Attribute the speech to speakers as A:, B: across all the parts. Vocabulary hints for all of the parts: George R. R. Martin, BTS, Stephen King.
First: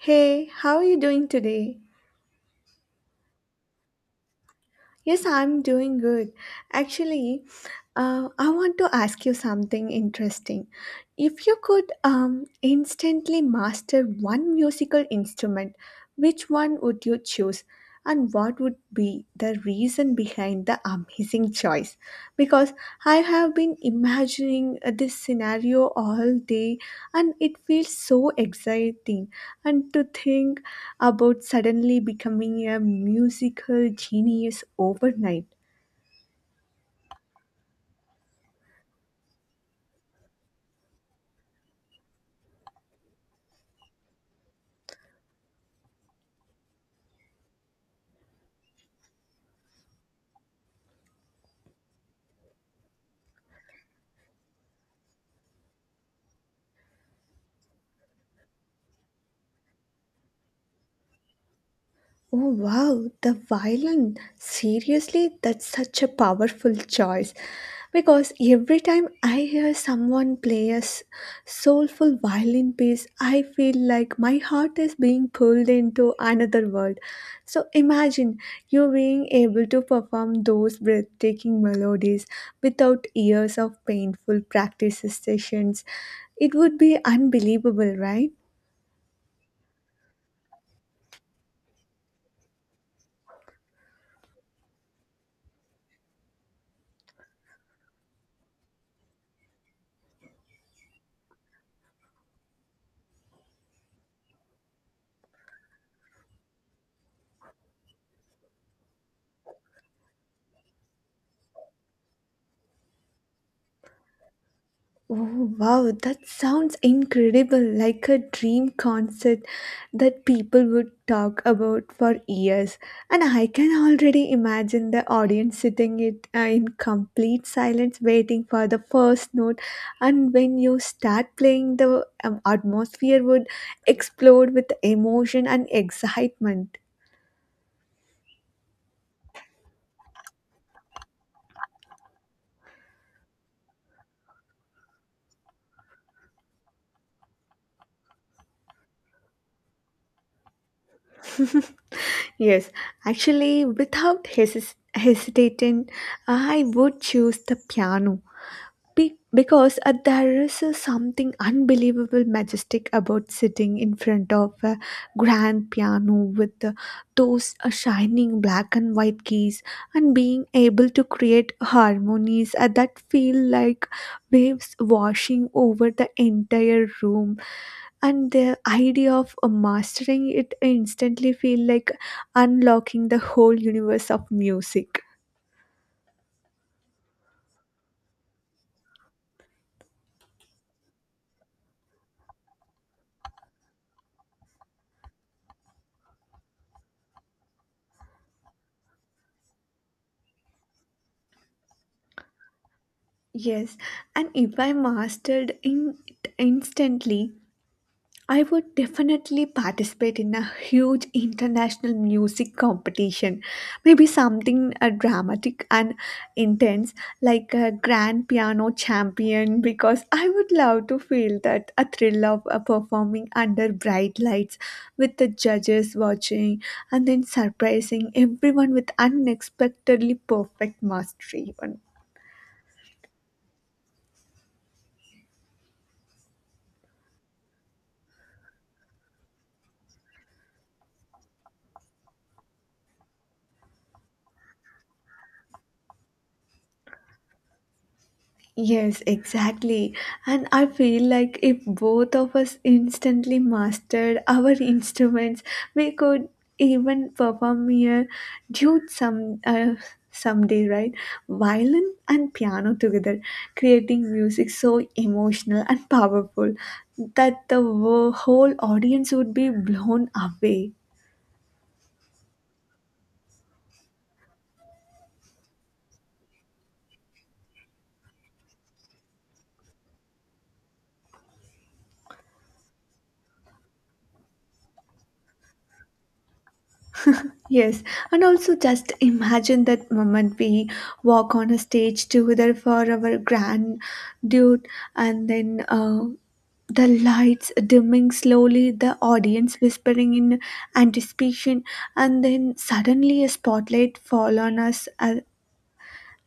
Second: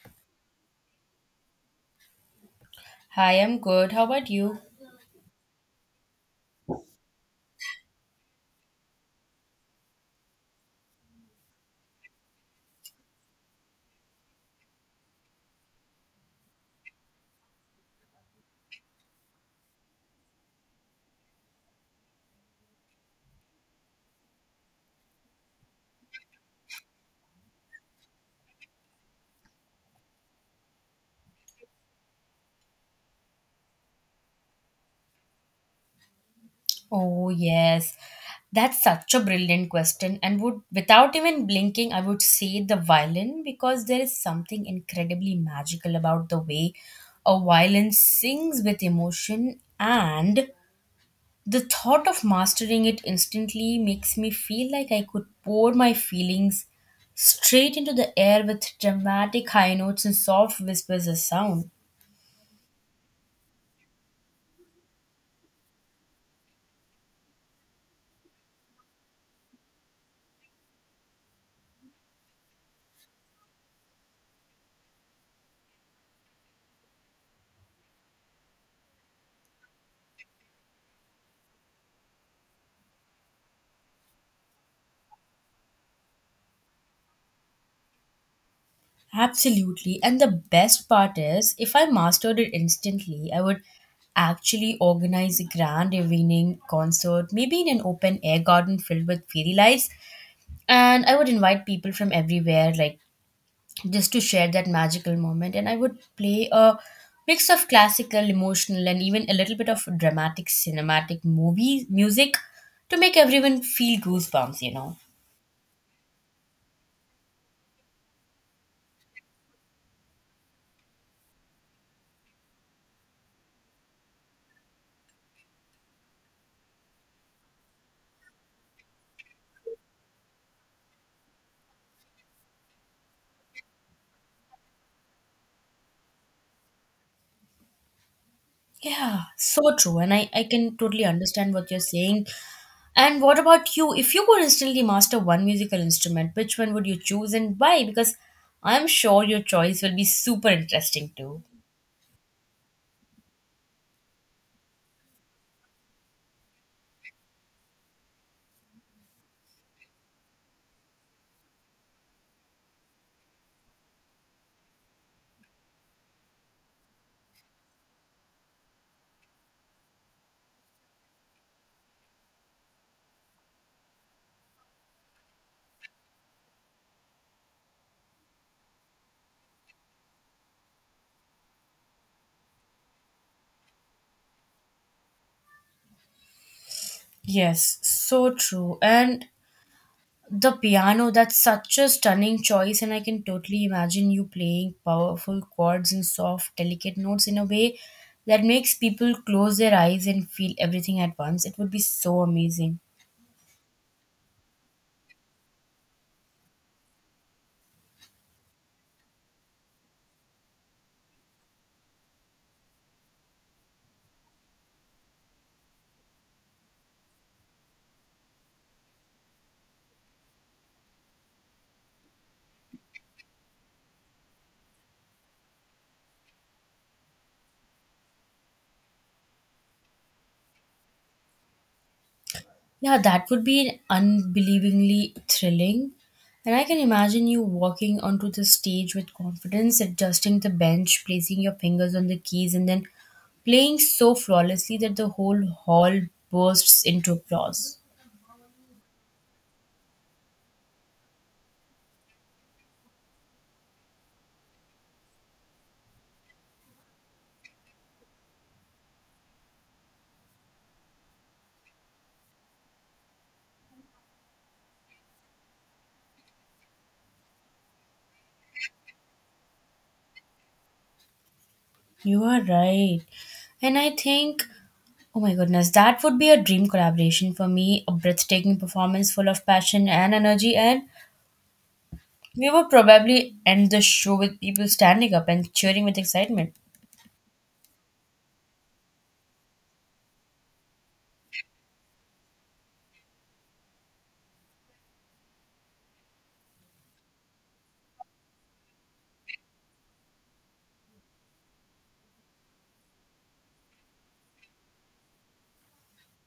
A: Hey, how are you doing today?
B: Hi, I'm good. How about you?
A: Yes, I'm doing good. Actually, I want to ask you something interesting. If you could instantly master one musical instrument, which one would you choose? And what would be the reason behind the amazing choice? Because I have been imagining this scenario all day and it feels so exciting. And to think about suddenly becoming a musical genius overnight.
B: Oh, yes. That's such a brilliant question. And would without even blinking, I would say the violin because there is something incredibly magical about the way a violin sings with emotion and the thought of mastering it instantly makes me feel like I could pour my feelings straight into the air with dramatic high notes and soft whispers of sound.
A: Oh wow, the violin. Seriously, that's such a powerful choice. Because every time I hear someone play soulful violin piece, I feel like my heart is being pulled into another world. So imagine you being able to perform those breathtaking melodies without years of painful practice sessions. It would be unbelievable, right?
B: Absolutely. And the best part is, if I mastered it instantly, I would actually organize a grand evening concert, maybe in an open air garden filled with fairy lights. And I would invite people from everywhere, like just to share that magical moment. And I would play a mix of classical, emotional, and even a little bit of dramatic, cinematic movie music to make everyone feel goosebumps.
A: Oh, wow, that sounds incredible, like a dream concert that people would talk about for years. And I can already imagine the audience sitting it in complete silence, waiting for the first note. And when you start playing, the atmosphere would explode with emotion and excitement.
B: Yeah, so true. And I can totally understand what you're saying. And what about you? If you could instantly master one musical instrument, which one would you choose and why? Because I'm sure your choice will be super interesting too.
A: Yes, actually, without hesis hesitating, I would choose the piano. Because there is something unbelievable majestic about sitting in front of a grand piano with those shining black and white keys, and being able to create harmonies that feel like waves washing over the entire room, and the idea of mastering it instantly feel like unlocking the whole universe of music.
B: Yes, so true. And the piano, that's such a stunning choice, and I can totally imagine you playing powerful chords and soft, delicate notes in a way that makes people close their eyes and feel everything at once. It would be so amazing.
A: Yes, and if I mastered in it instantly, I would definitely participate in a huge international music competition. Maybe something dramatic and intense, like a grand piano champion, because I would love to feel that a thrill of performing under bright lights with the judges watching, and then surprising everyone with unexpectedly perfect mastery.
B: Yeah, that would be unbelievably thrilling. And I can imagine you walking onto the stage with confidence, adjusting the bench, placing your fingers on the keys, and then playing so flawlessly that the whole hall bursts into applause.
A: Yes, exactly. And I feel like if both of us instantly mastered our instruments, we could even perform a duet someday, right? Violin and piano together, creating music so emotional and powerful that the whole audience would be blown away.
B: You are right. And I think, oh my goodness, that would be a dream collaboration for me, a breathtaking performance full of passion and energy. And we would probably end the show with people standing up and cheering with excitement.
A: Yes, and also just imagine that moment we walk on a stage together for our grand dude, and then the lights dimming slowly, the audience whispering in anticipation, and then suddenly a spotlight fall on us,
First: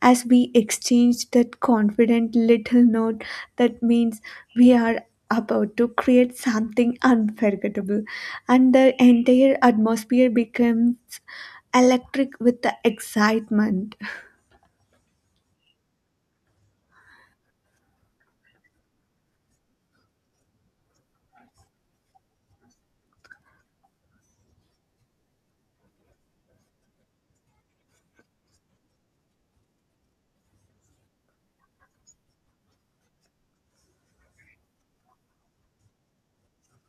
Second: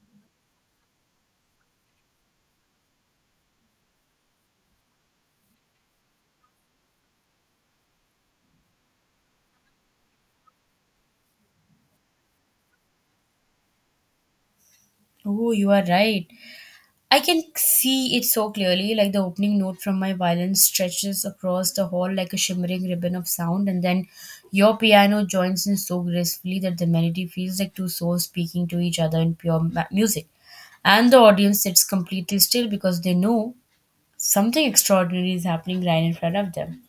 A: as we exchange that confident little note that means we are about to create something unforgettable, and the entire atmosphere becomes electric with the excitement.
B: Oh, you are right. I can see it so clearly, like the opening note from my violin stretches across the hall like a shimmering ribbon of sound, and then your piano joins in so gracefully that the melody feels like two souls speaking to each other in pure music. And the audience sits completely still because they know something extraordinary is happening right in front of them.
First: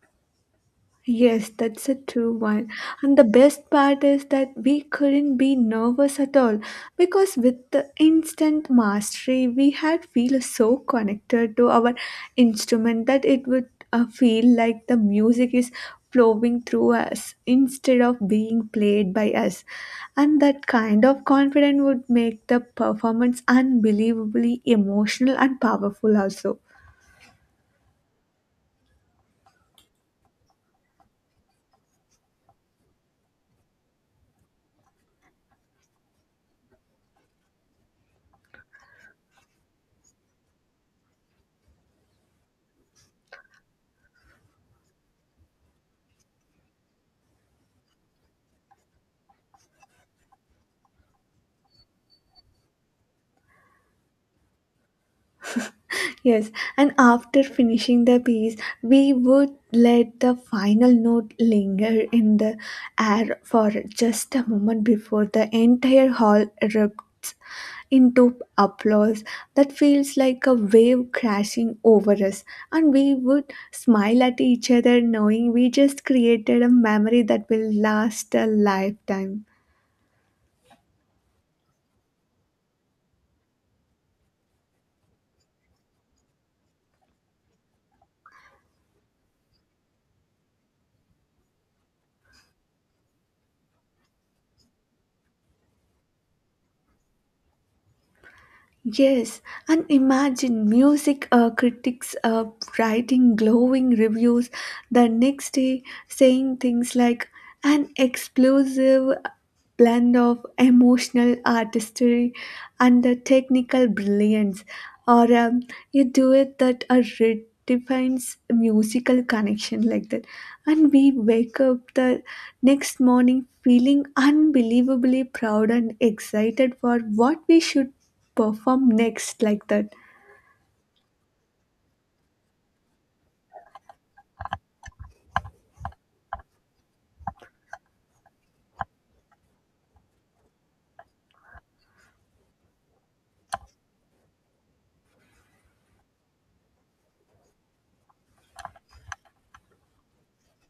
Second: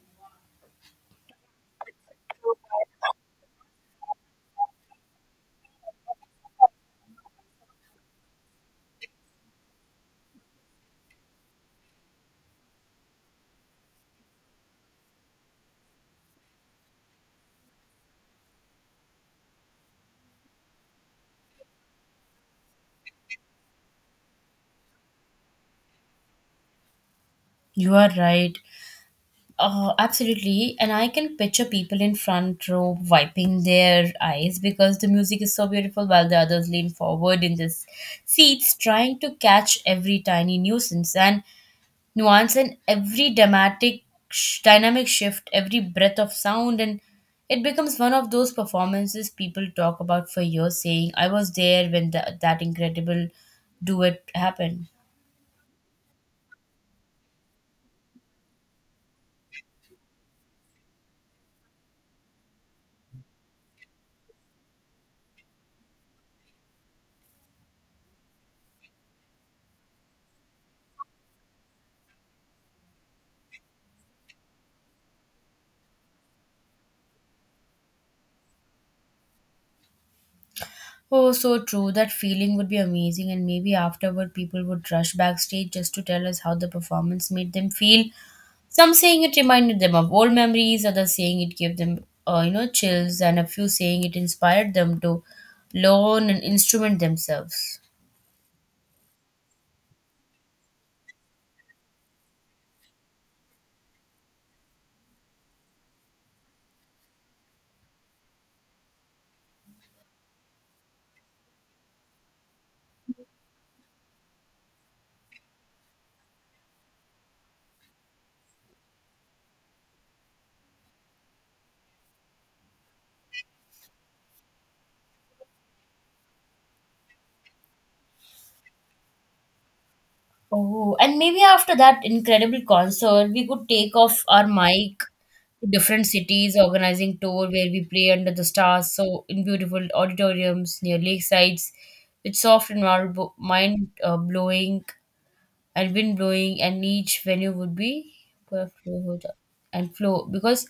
A: Yes, that's a true one. And the best part is that we couldn't be nervous at all because with the instant mastery, we had feel so connected to our instrument that it would feel like the music is flowing through us instead of being played by us. And that kind of confidence would make the performance unbelievably emotional and powerful also.
B: You are right. Absolutely. And I can picture people in front row wiping their eyes because the music is so beautiful while the others lean forward in their seats trying to catch every tiny nuisance and nuance and every dramatic dynamic shift, every breath of sound and it becomes one of those performances people talk about for years saying I was there when that incredible duet happened.
A: Yes, and after finishing the piece, we would let the final note linger in the air for just a moment before the entire hall erupts into applause that feels like a wave crashing over us. And we would smile at each other, knowing we just created a memory that will last a lifetime.
B: Oh, so true. That feeling would be amazing, and maybe afterward, people would rush backstage just to tell us how the performance made them feel. Some saying it reminded them of old memories, others saying it gave them, chills, and a few saying it inspired them to learn an instrument themselves.
A: Yes, and imagine music critics writing glowing reviews the next day, saying things like an explosive blend of emotional artistry and the technical brilliance, or a duet that redefines musical connection like that. And we wake up the next morning feeling unbelievably proud and excited for what we should perform next like that.
B: Oh, and maybe after that incredible concert, we could take off our mic to different cities, organizing tour where we play under the stars, so in beautiful auditoriums near lakesides, with soft and marble, mind blowing and wind blowing, and each venue would be perfect and flow because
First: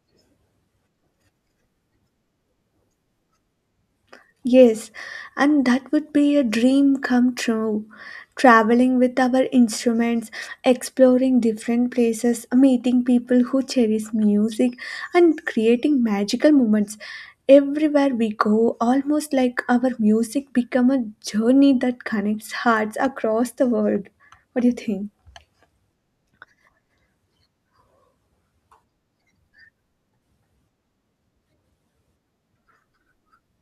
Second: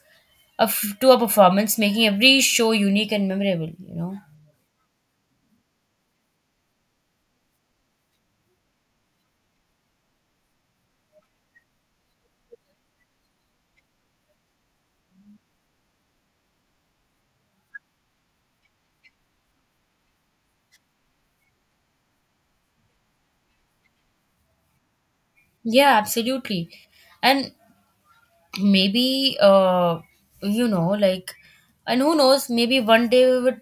B: of to a performance, making every show unique and memorable. You know.
A: Yes, and that would be a dream come true. Traveling with our instruments, exploring different places, meeting people who cherish music, and creating magical moments. Everywhere we go, almost like our music become a journey that connects hearts across the world. What do you think?
B: Yeah, absolutely. And maybe you know like and who knows, maybe one day we would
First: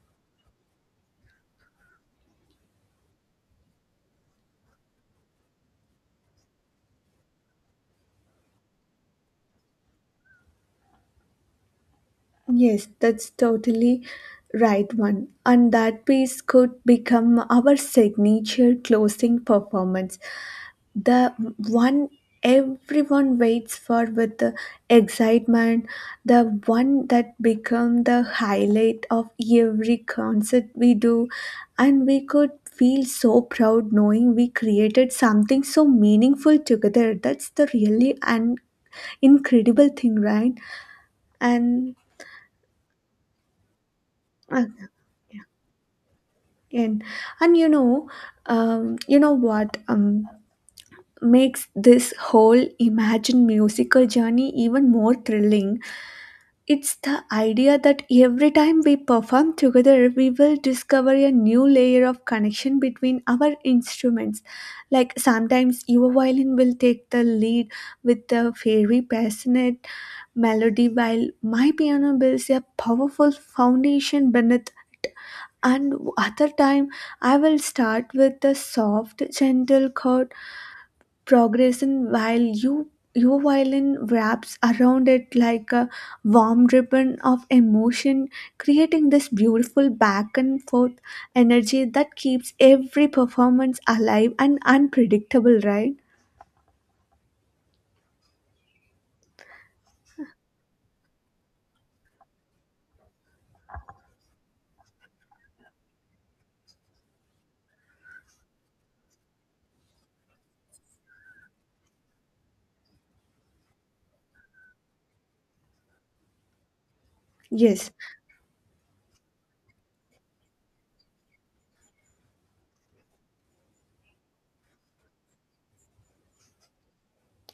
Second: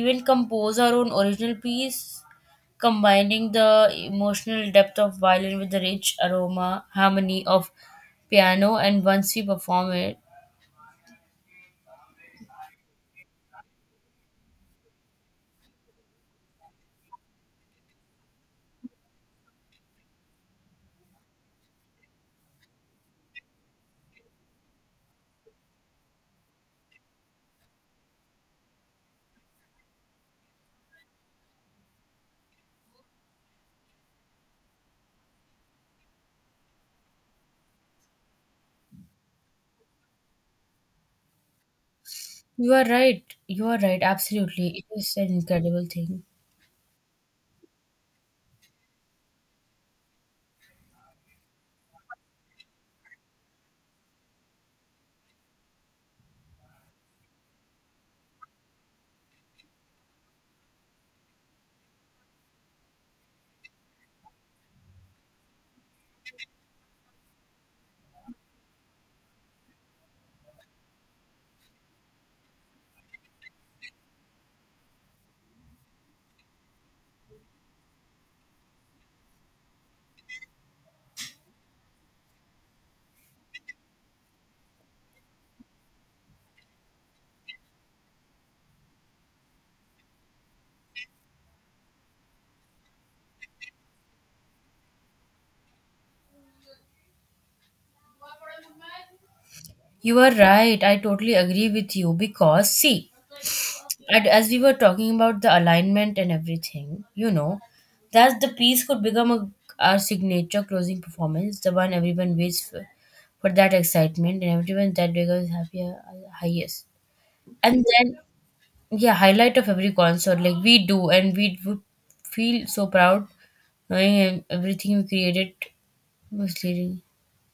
B: even compose our own original piece combining the emotional depth of violin with the rich aroma harmony of piano and once we perform it,
A: Yes, that's totally right one. And that piece could become our signature closing performance. The one everyone waits for with the excitement, the one that become the highlight of every concert we do, and we could feel so proud knowing we created something so meaningful together. That's the really and incredible thing, right? And
B: you are right, you are right,
A: uh,
B: absolutely, it is an incredible thing.
A: And and you know, what makes this whole Imagine musical journey even more thrilling? It's the idea that every time we perform together, we will discover a new layer of connection between our instruments. Like sometimes your violin will take the lead with a very passionate melody, while my piano builds a powerful foundation beneath, and other time I will start with the soft gentle chord progression while your violin wraps around it like a warm ribbon of emotion, creating this beautiful back and forth energy that keeps every performance alive and unpredictable, right?
B: You are right, I totally agree with you because see, and as we were talking about the alignment and everything, you know, that the piece could become our signature closing performance, the one everyone waits for that excitement and everyone that becomes happier highest. And
A: yes
B: then, yeah, highlight of every concert, like we do, and we would feel so proud knowing everything we created was leading.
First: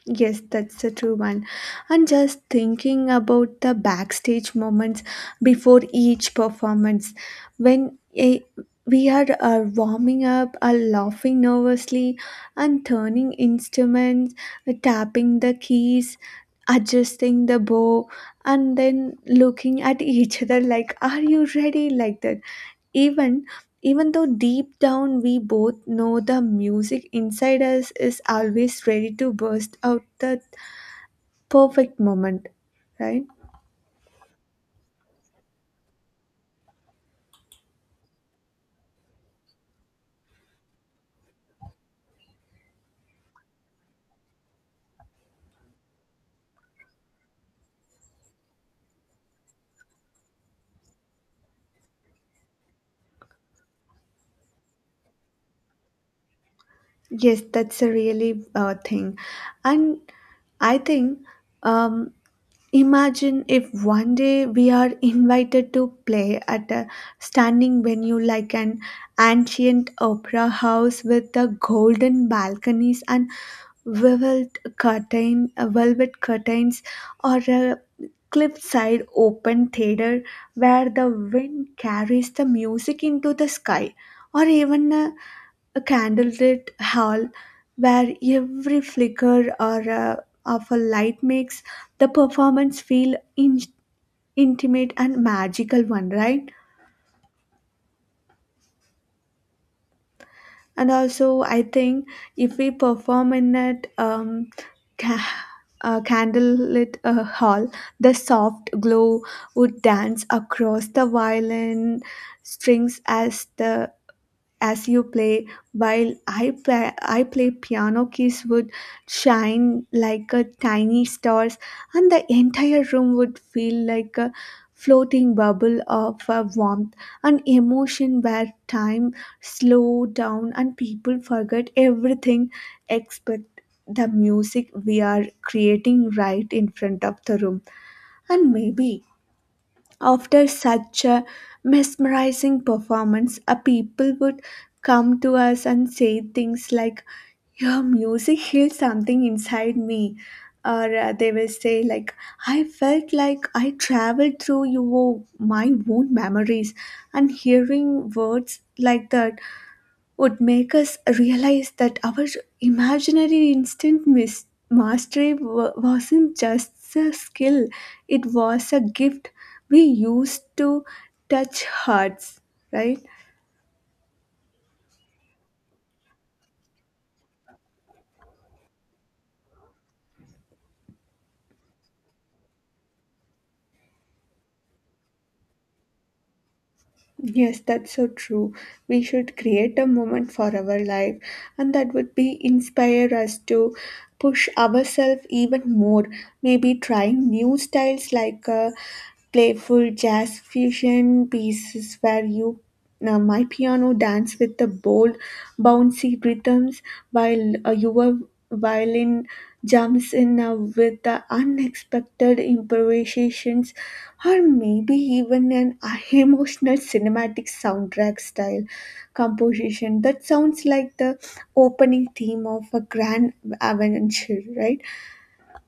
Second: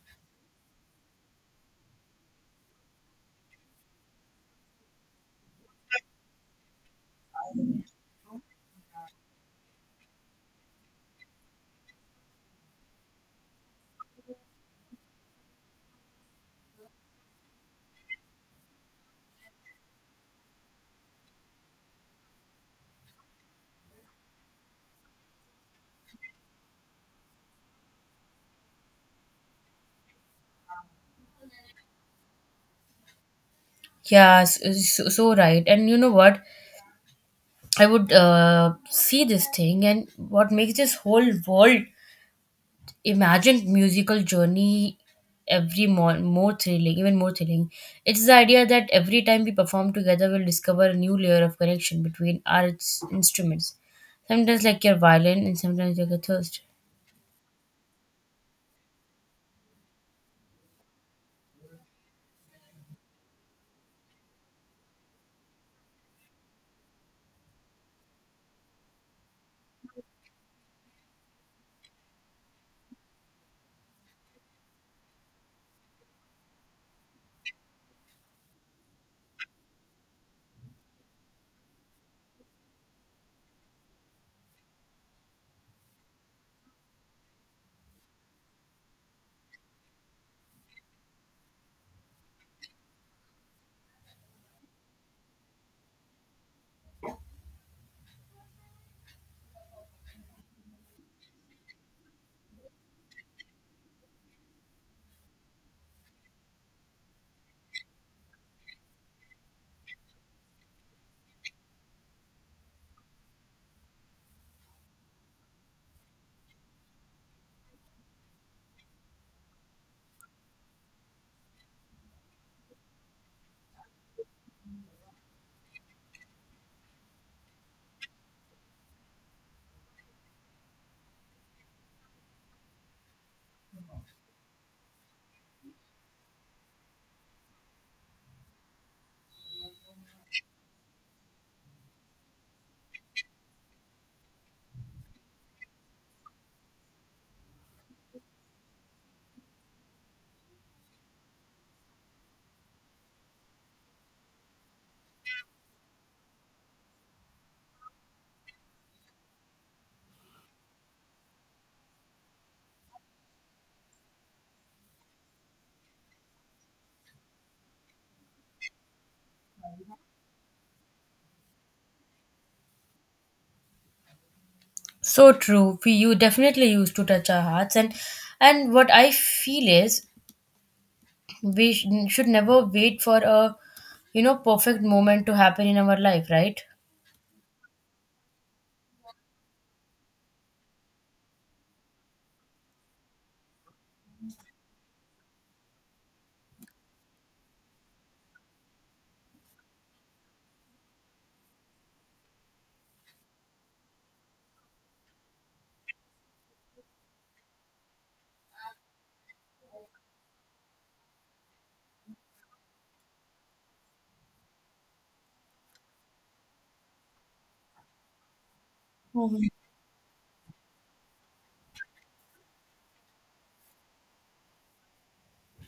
A: Yes, that's a true one. And just thinking about the backstage moments before each performance, when we are warming up, are laughing nervously, and turning instruments, tapping the keys, adjusting the bow, and then looking at each other like, "Are you ready?" Like that. Even Even though deep down we both know the music inside us is always ready to burst out the perfect moment, right?
B: Yeah, so right. And you know what? I would see this thing, and what makes this whole world imagine musical journey every more, more thrilling, even more thrilling. It's the idea that every time we perform together, we'll discover a new layer of connection between our instruments. Sometimes like your violin, and sometimes like a thirst.
A: Yes, that's a really thing. And I think, um, imagine if one day we are invited to play at a standing venue like an ancient opera house with the golden balconies and velvet velvet curtains, or a cliffside open theater where the wind carries the music into the sky, or even a candlelit hall where every flicker or of a light makes the performance feel intimate and magical one, right? And also I think if we perform in that ca- candlelit hall, the soft glow would dance across the violin strings as the, as you play, while I play piano keys would shine like a tiny stars, and the entire room would feel like a floating bubble of warmth and emotion, where time slowed down and people forgot everything except the music we are creating right in front of the room. And maybe after such a mesmerizing performance, a people would come to us and say things like, "Your music healed something inside me." Or they will say, like, "I felt like I traveled through your, my own memories." And hearing words like that would make us realize that our imaginary instant mastery wasn't just a skill, it was a gift we used to touch hearts, right?
B: So true. We you definitely used to touch our hearts, and what I feel is we should never wait for a you know perfect moment to happen in our life, right?
A: Yes, that's so true. We should create a moment for our life, and that would be inspire us to push ourselves even more. Maybe trying new styles like playful jazz fusion pieces where you my piano dance with the bold bouncy rhythms, while your violin jumps in with the unexpected improvisations, or maybe even an emotional cinematic soundtrack style
B: Mhm.
A: composition that sounds like the opening theme of a grand adventure, right?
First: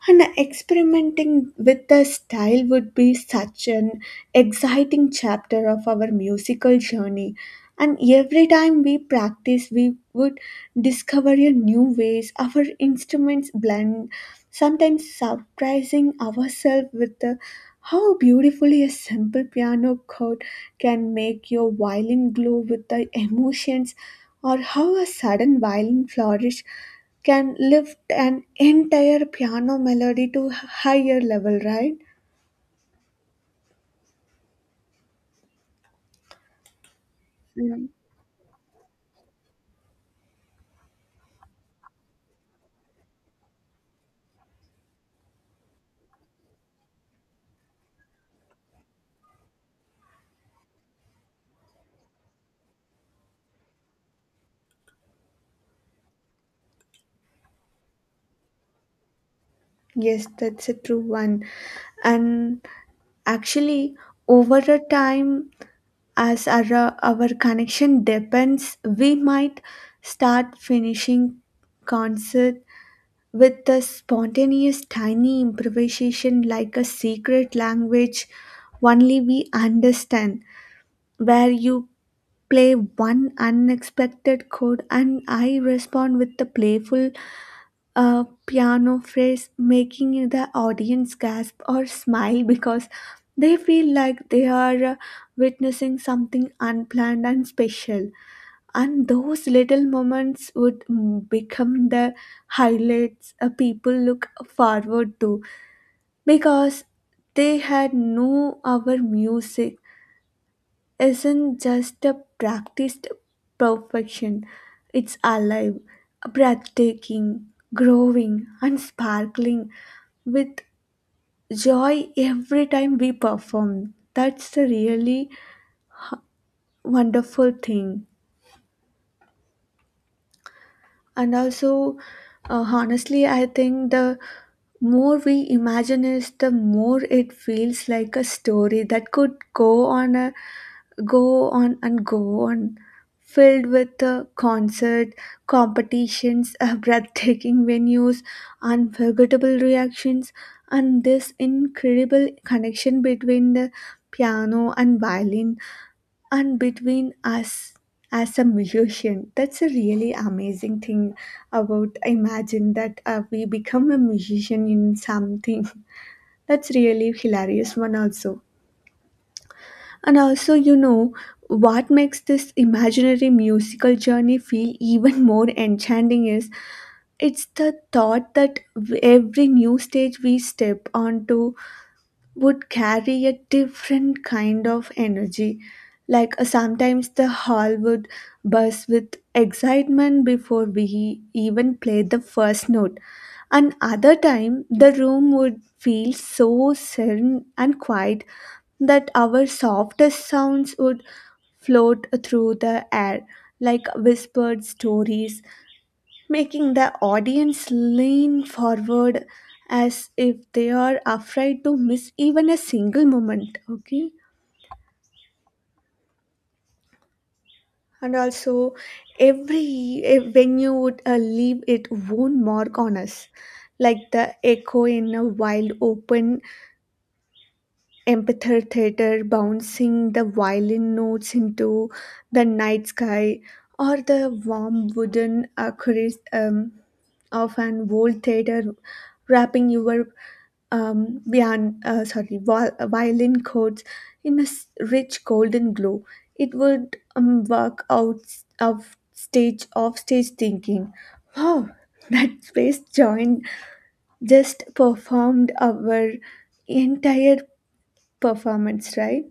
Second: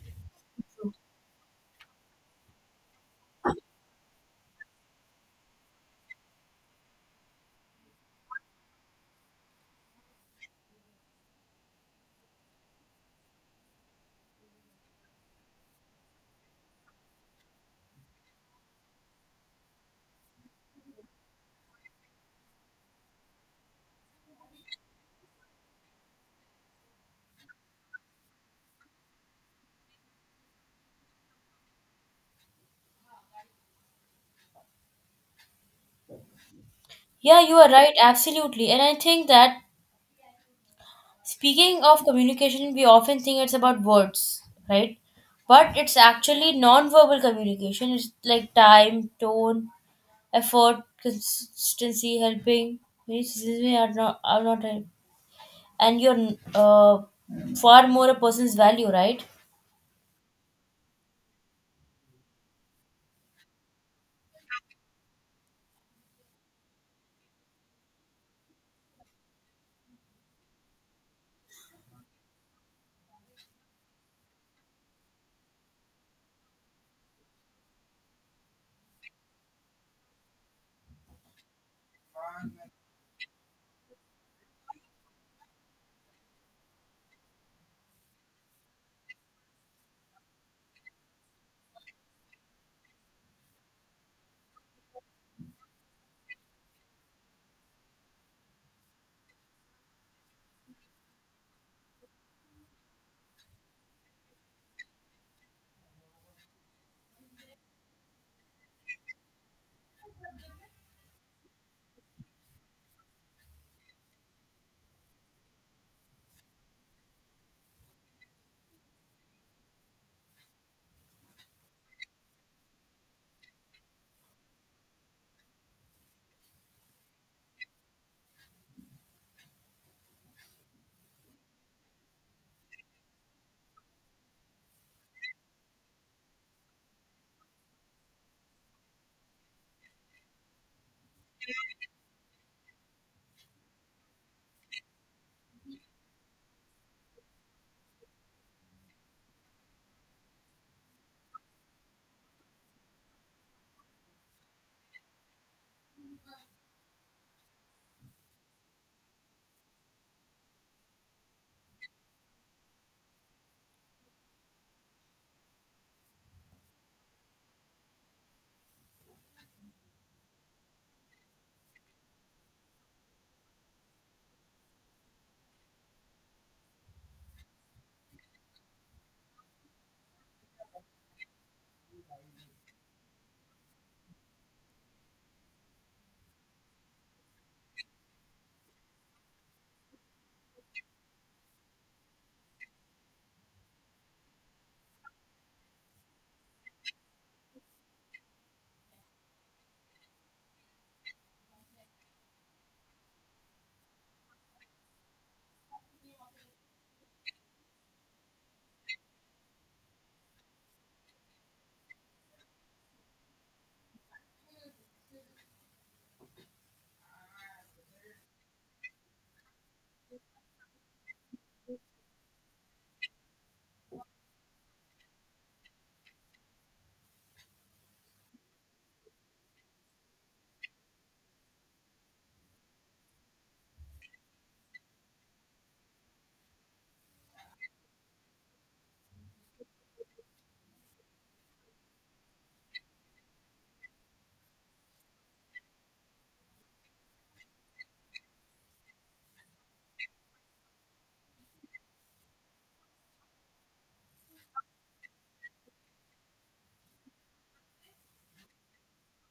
A: And experimenting with the style would be such an exciting chapter of our musical journey, and every time we practice we would discover a new ways our instruments blend, sometimes surprising ourselves with the, how beautifully a simple piano chord can make your violin glow with the emotions, or how a sudden violin flourish can lift an entire piano melody to higher level, right?
B: Yeah, you are
A: Mm.
B: right, absolutely. And I think that, speaking of communication, we often think it's about words, right? But it's actually non-verbal communication. It's like time, tone, effort, consistency, helping. Many seasons we are not help. And you're uh, far more a person's value, right?
A: Yes, that's a true one. And actually, over a time, as our connection depends, we might start finishing concert with a spontaneous tiny improvisation like a secret language only we understand, where you play one unexpected chord and I respond with a playful a piano phrase, making the audience gasp or smile because they feel like they are witnessing something unplanned and special. And those little moments would become the highlights people look forward to, because they had no other music isn't just a practiced perfection, it's alive, breathtaking, growing, and sparkling with joy every time we perform. That's the really wonderful thing. And also, honestly, I think the more we imagine it, the more it feels like a story that could go on a go on and go on, filled with concert competitions, breathtaking venues, unforgettable reactions, and this incredible connection between the piano and violin and between us as a musician. That's a really amazing thing about imagine that we become a musician in something. That's really hilarious one also. And also, you know, what makes this imaginary musical journey feel even more enchanting is it's the thought that every new stage we step onto would carry a different kind of energy. Like sometimes the hall would buzz with excitement before we even played the first note, and other time the room would feel so serene and quiet that our softest sounds would float through the air like whispered stories, making the audience lean forward as if they are afraid to miss even a single moment. Okay, and also every venue would leave its own mark on us, like the echo in a wild open amphitheater theater bouncing the violin notes into the night sky, or the warm wooden accuracy of an old theater wrapping your violin chords in a rich golden glow. It would work out of stage off stage thinking. Wow, that space joined just performed our entire performance, right?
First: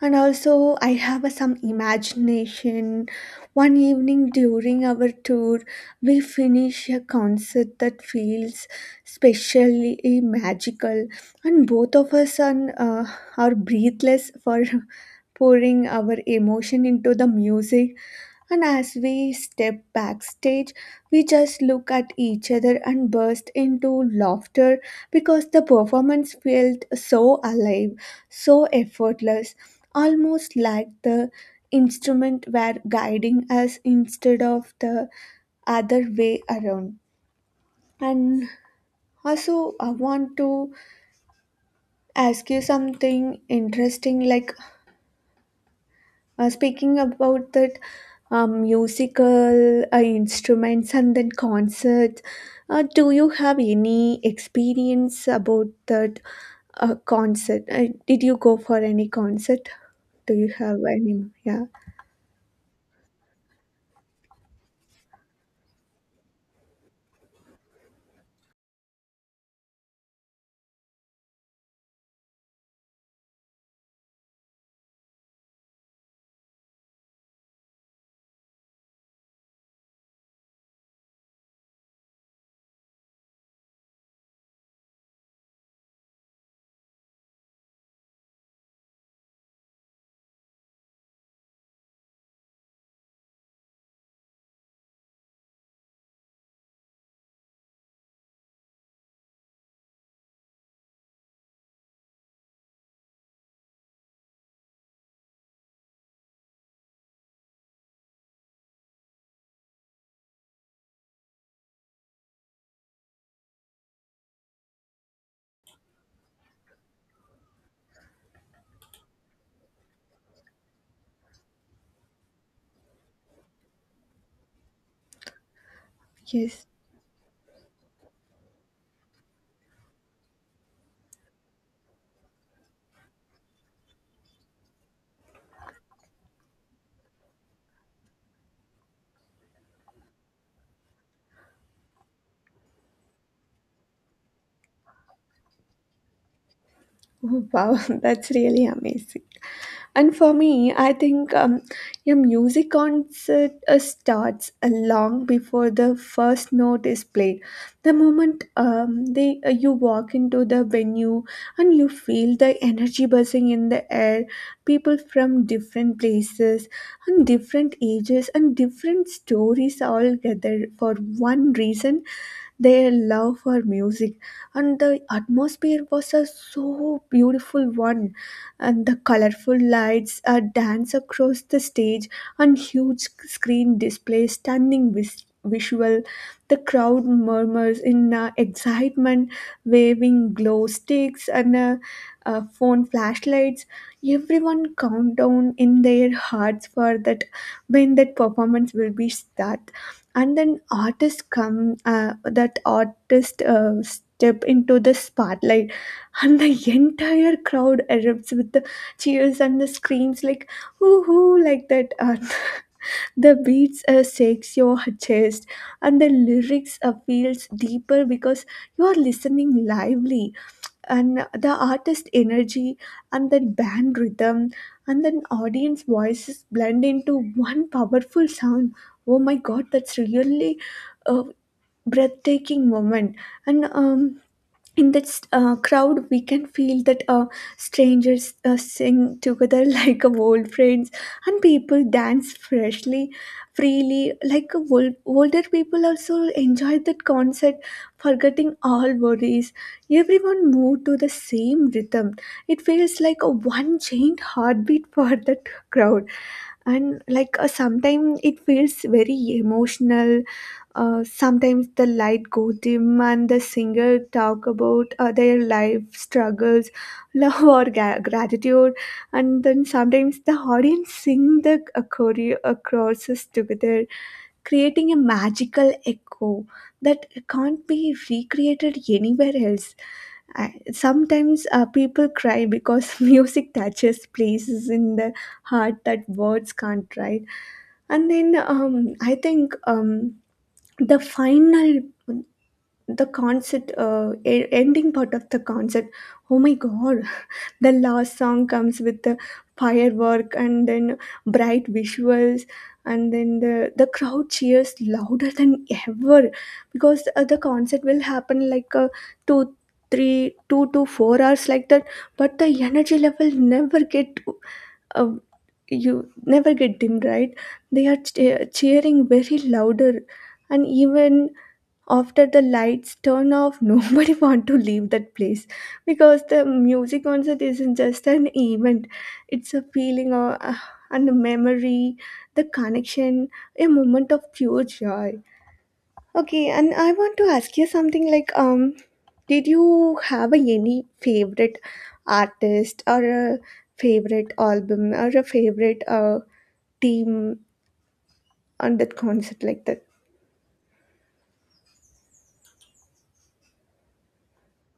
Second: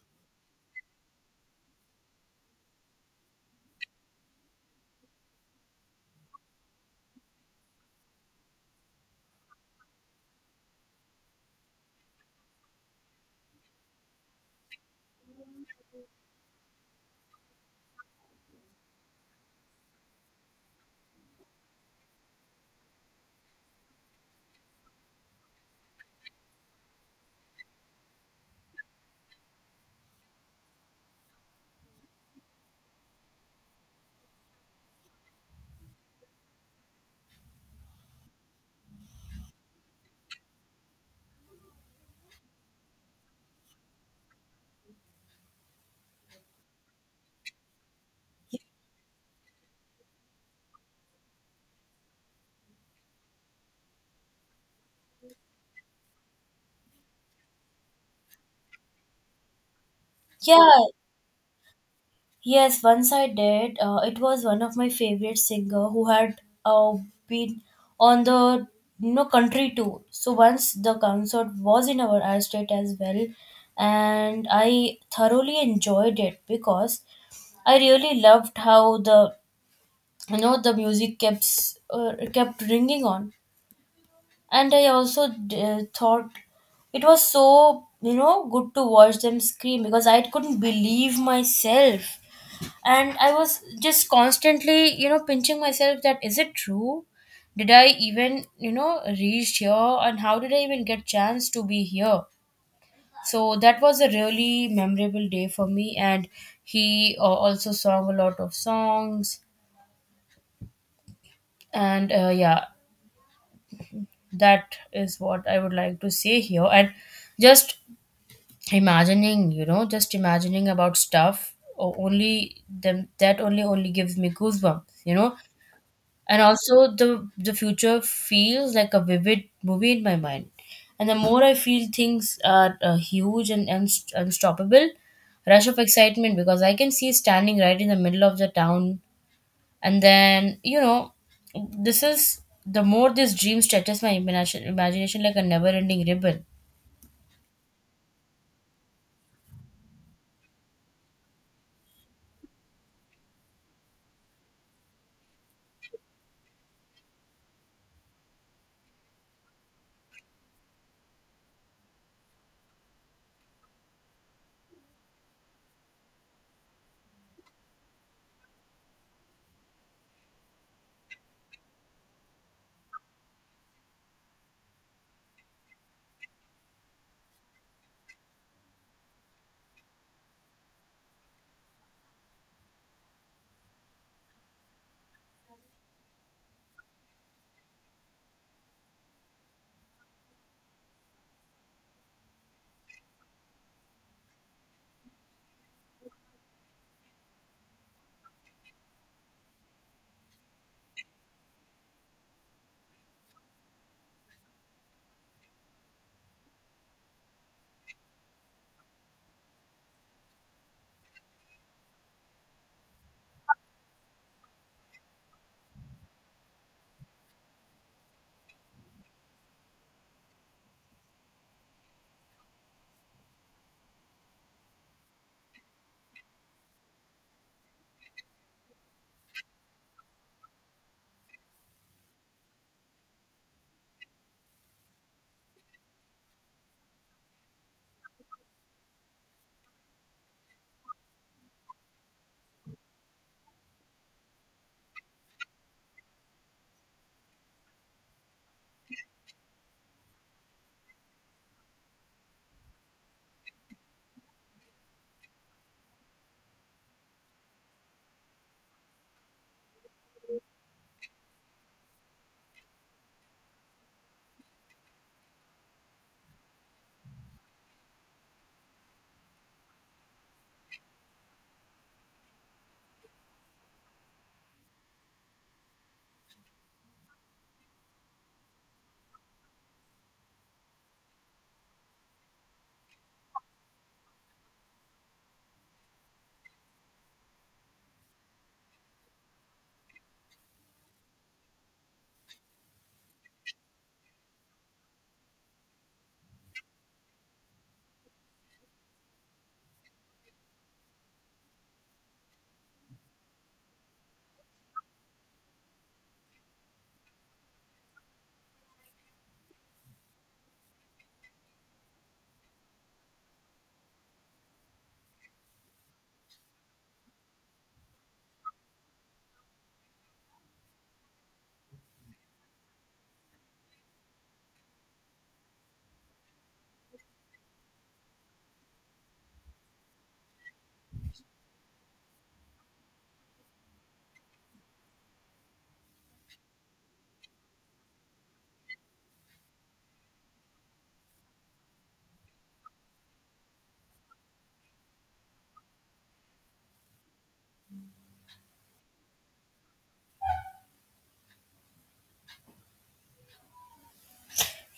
A: And also I have a, some imagination. One evening during our tour we finish a concert that feels specially magical, and both of us are breathless for pouring our emotion into the music. And as we step backstage, we just look at each other and burst into laughter because the performance felt so alive, so effortless, almost like the instrument were guiding us instead of the other way around. And also, I want to ask you something interesting like, speaking about that musical instruments and then concerts. Do you have any experience about that concert? Did you go for any concert? Do you have
B: Yeah.
A: any? Yeah.
B: Yes, once I did. It was one of my favorite singer who had been on the you know country tour. So once the concert was in our I state as well, and I thoroughly enjoyed it because I really loved how the you know the music kept ringing on, and I also thought it was so you know good to watch them scream because I couldn't believe myself and I was just constantly you know pinching myself that is it true, did I even you know reach here and how did I even get chance to be here. So that was a really memorable day for me and he also sang a lot of songs and yeah, that is what I would like to say here. And just imagining you know just imagining about stuff only them that only gives me goosebumps you know. And
A: Yes.
B: also the future feels like a vivid movie in my mind and the more I feel things are huge and unstoppable rush of excitement because I can see standing right in the middle of the town and then you know this is the more this dream stretches my imagination like a never ending ribbon.
A: Oh, wow, that's really amazing. And for me, I think a music concert starts long before the first note is played. The moment they you walk into the venue and you feel the energy buzzing in the air, people from different places and different ages and different stories all gather for one reason, their love for music. And the atmosphere was a so beautiful one, and the colorful lights a dance across the stage, and huge screen display stunning visual. The crowd murmurs in excitement, waving glow sticks and phone flashlights. Everyone countdown in their hearts for that when that performance will be start, and then artists come that artist step into the spotlight and the entire crowd erupts with the cheers and the screams like woohoo, like that, the beats shakes your chest and the lyrics feels deeper because you are listening lively, and the artist energy and then band rhythm and then audience voices blend into one powerful sound. Oh my god, that's really a breathtaking moment. And um, in that crowd we can feel that strangers sing together like old friends, and people dance freshly freely, like a old, older people also enjoy that concert, forgetting all worries. Everyone moved to the same rhythm. It feels like a one chained heartbeat for that crowd. And like sometimes it feels very emotional. Sometimes the light go dim and the singer talk about their life struggles, love or gratitude, and then sometimes the audience sing the choruses together, creating a magical echo that can't be recreated anywhere else. I, sometimes people cry because music touches places in the heart that words can't, right? And then I think. The final, the concert ending part of the concert, oh my god, the last song comes with the firework and then bright visuals, and then the crowd cheers louder than ever because the concert will happen like two two to four hours like that, but the energy level never get uh, you never get dim, right? They are cheering very louder, and even after the lights turn off nobody want to leave that place because the music concert isn't just an event, it's a feeling or and a memory, the connection, a moment of pure joy. Okay, and I want to ask you something like, did you have a, any favorite artist or a favorite album or a favorite team on that concert like that?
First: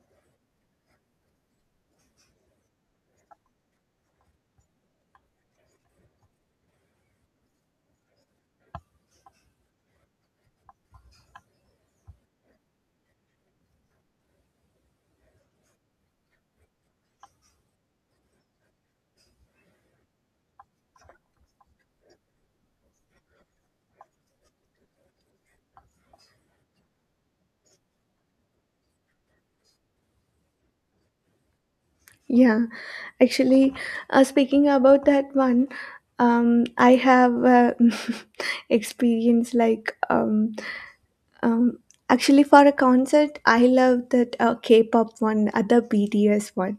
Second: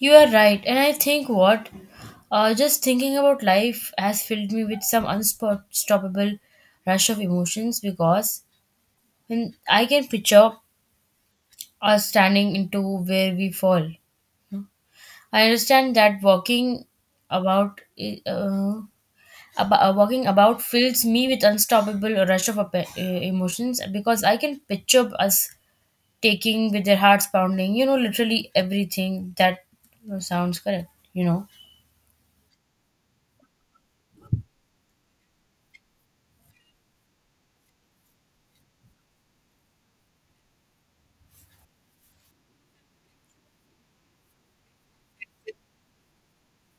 B: You are right and I think what, just thinking about life has filled me with some unstoppable rush of emotions because, and I can picture us standing into where we fall. I understand that walking about uh, walking about fills me with unstoppable rush of emotions because I can picture us taking with their hearts pounding. You know, literally everything that sounds correct. You know.
A: Yeah. Actually, speaking about that one, I have experience like um, actually for a concert, I love that K-pop one, other BTS one.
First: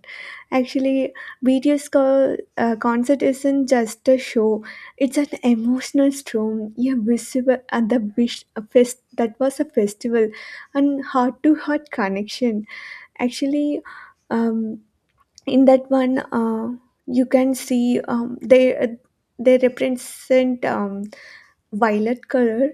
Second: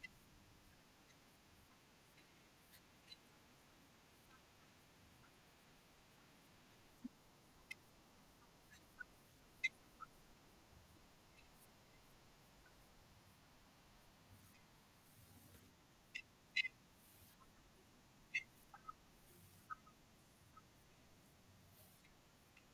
A: Actually, BTS concert isn't just a show; it's an emotional storm. Yeah, visible and the wish a fest, that was a festival, and heart-to-heart connection. Actually. Um, in that one you can see they represent violet color.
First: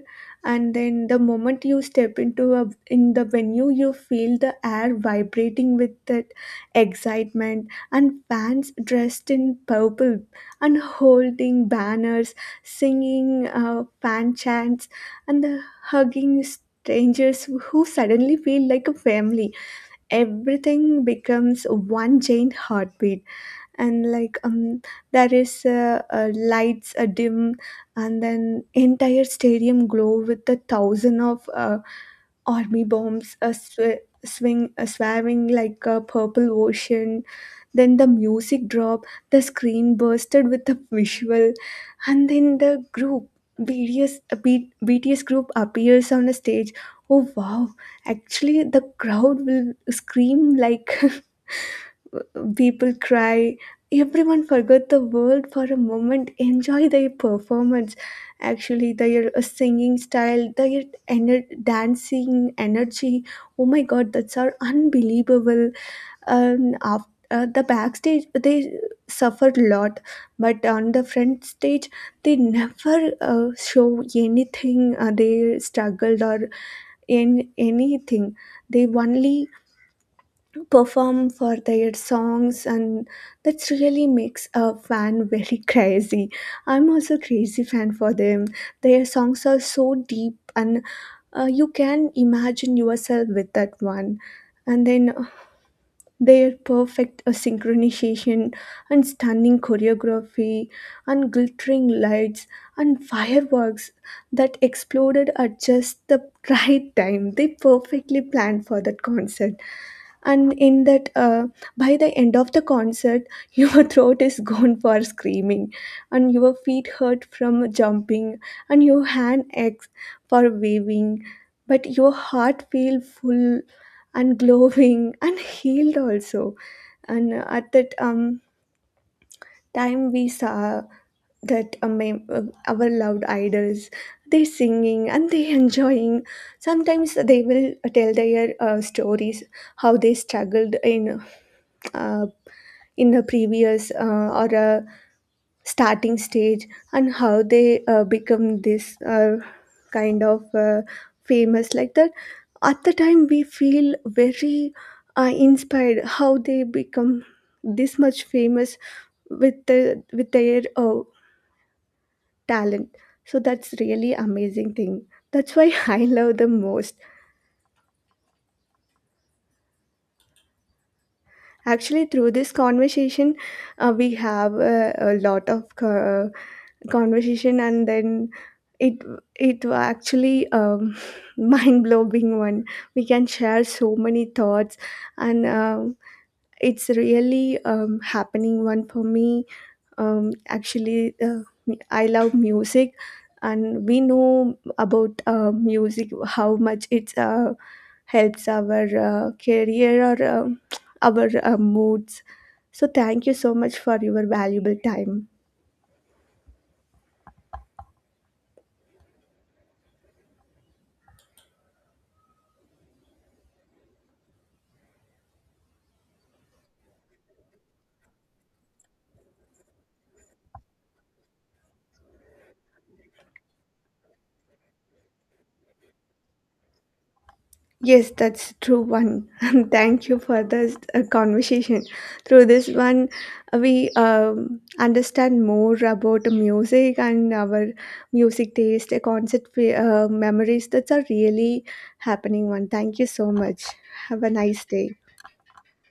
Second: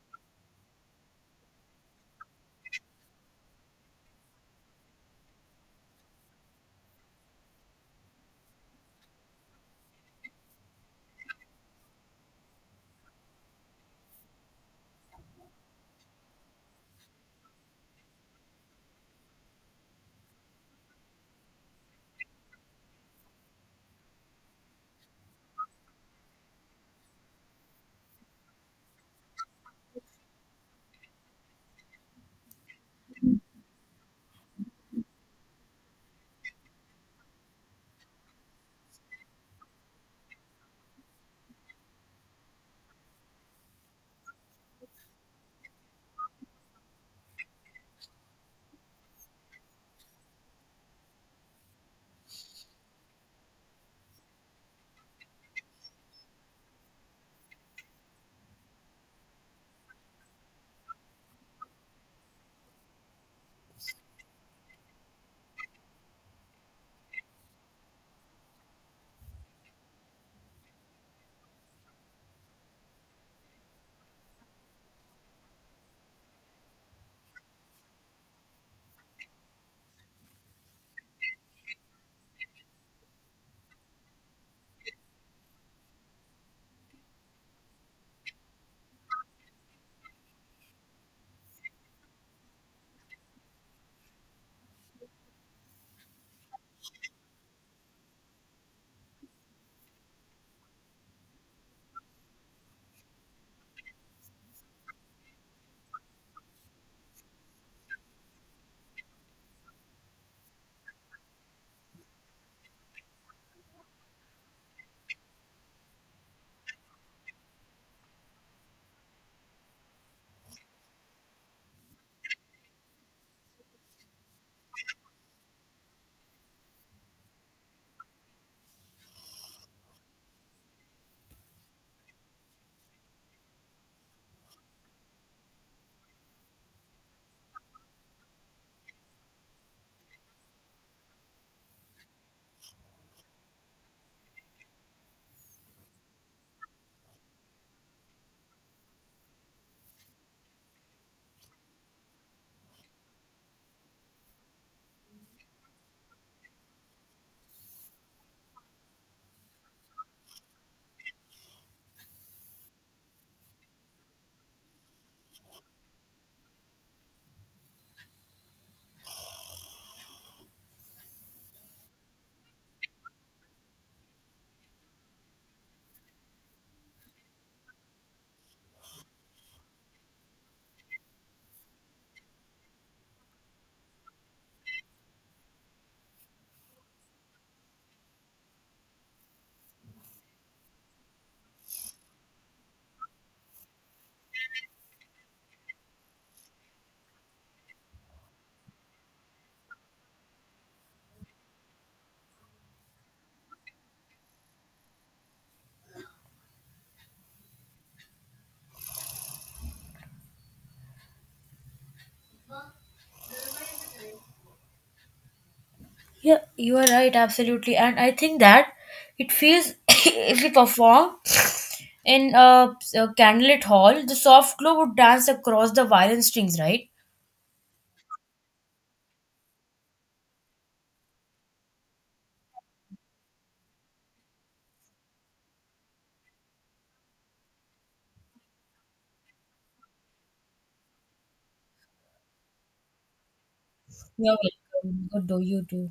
A: And then the moment you step into a in the venue you feel the air vibrating with that excitement, and fans dressed in purple and holding banners, singing fan chants and the hugging strangers who suddenly feel like a family. Everything becomes one giant heartbeat. And like there is lights dim, and then entire stadium glow with the thousand of army bombs sw- swing swarming like a purple ocean. Then the music drop, the screen bursted with the visual, and then the group BTS group appears on a stage. Oh wow, actually the crowd will scream like people cry, everyone forgot the world for a moment, enjoy their performance. Actually their singing style, their dancing energy, oh my god, that's are unbelievable. And after the backstage they suffered a lot, but on the front stage they never show anything they struggled or in anything. They only perform for their songs, and that really makes a fan very crazy. I'm also crazy fan for them. Their songs are so deep and you can imagine yourself with that one. And then their perfect synchronization and stunning choreography and glittering lights and fireworks that exploded at just the right time. They perfectly planned for that concert. And in that, by the end of the concert, your throat is gone for screaming, and your feet hurt from jumping, and your hand aches for waving, but your heart feels full and glowing and healed also. And at that time we saw that uh, our loved idols, they singing and they enjoying. Sometimes they will tell their stories, how they struggled uh, in the previous or starting stage, and how they become this kind of famous like that. At the time we feel very inspired how they become this much famous with the with their talent. So that's really amazing thing, that's why I love them most. Actually, through this conversation, we have a lot of conversation, and then it it actually mind blowing one. We can share so many thoughts, and it's really happening one for me. Actually I love music, and we know about music how much it helps our career or our moods. So thank you so much for your valuable time.
B: Yeah, you are right, absolutely. And I think that it feels if we perform in a candlelit hall, the soft glow would dance across the violin strings, right?
A: Yes, that's true one. Thank you for this conversation. Through this one, we understand more about music and our music taste, concert memories. That's a really happening one. Thank you so much. Have a
B: You're
A: nice day.
B: welcome. Good, do you too.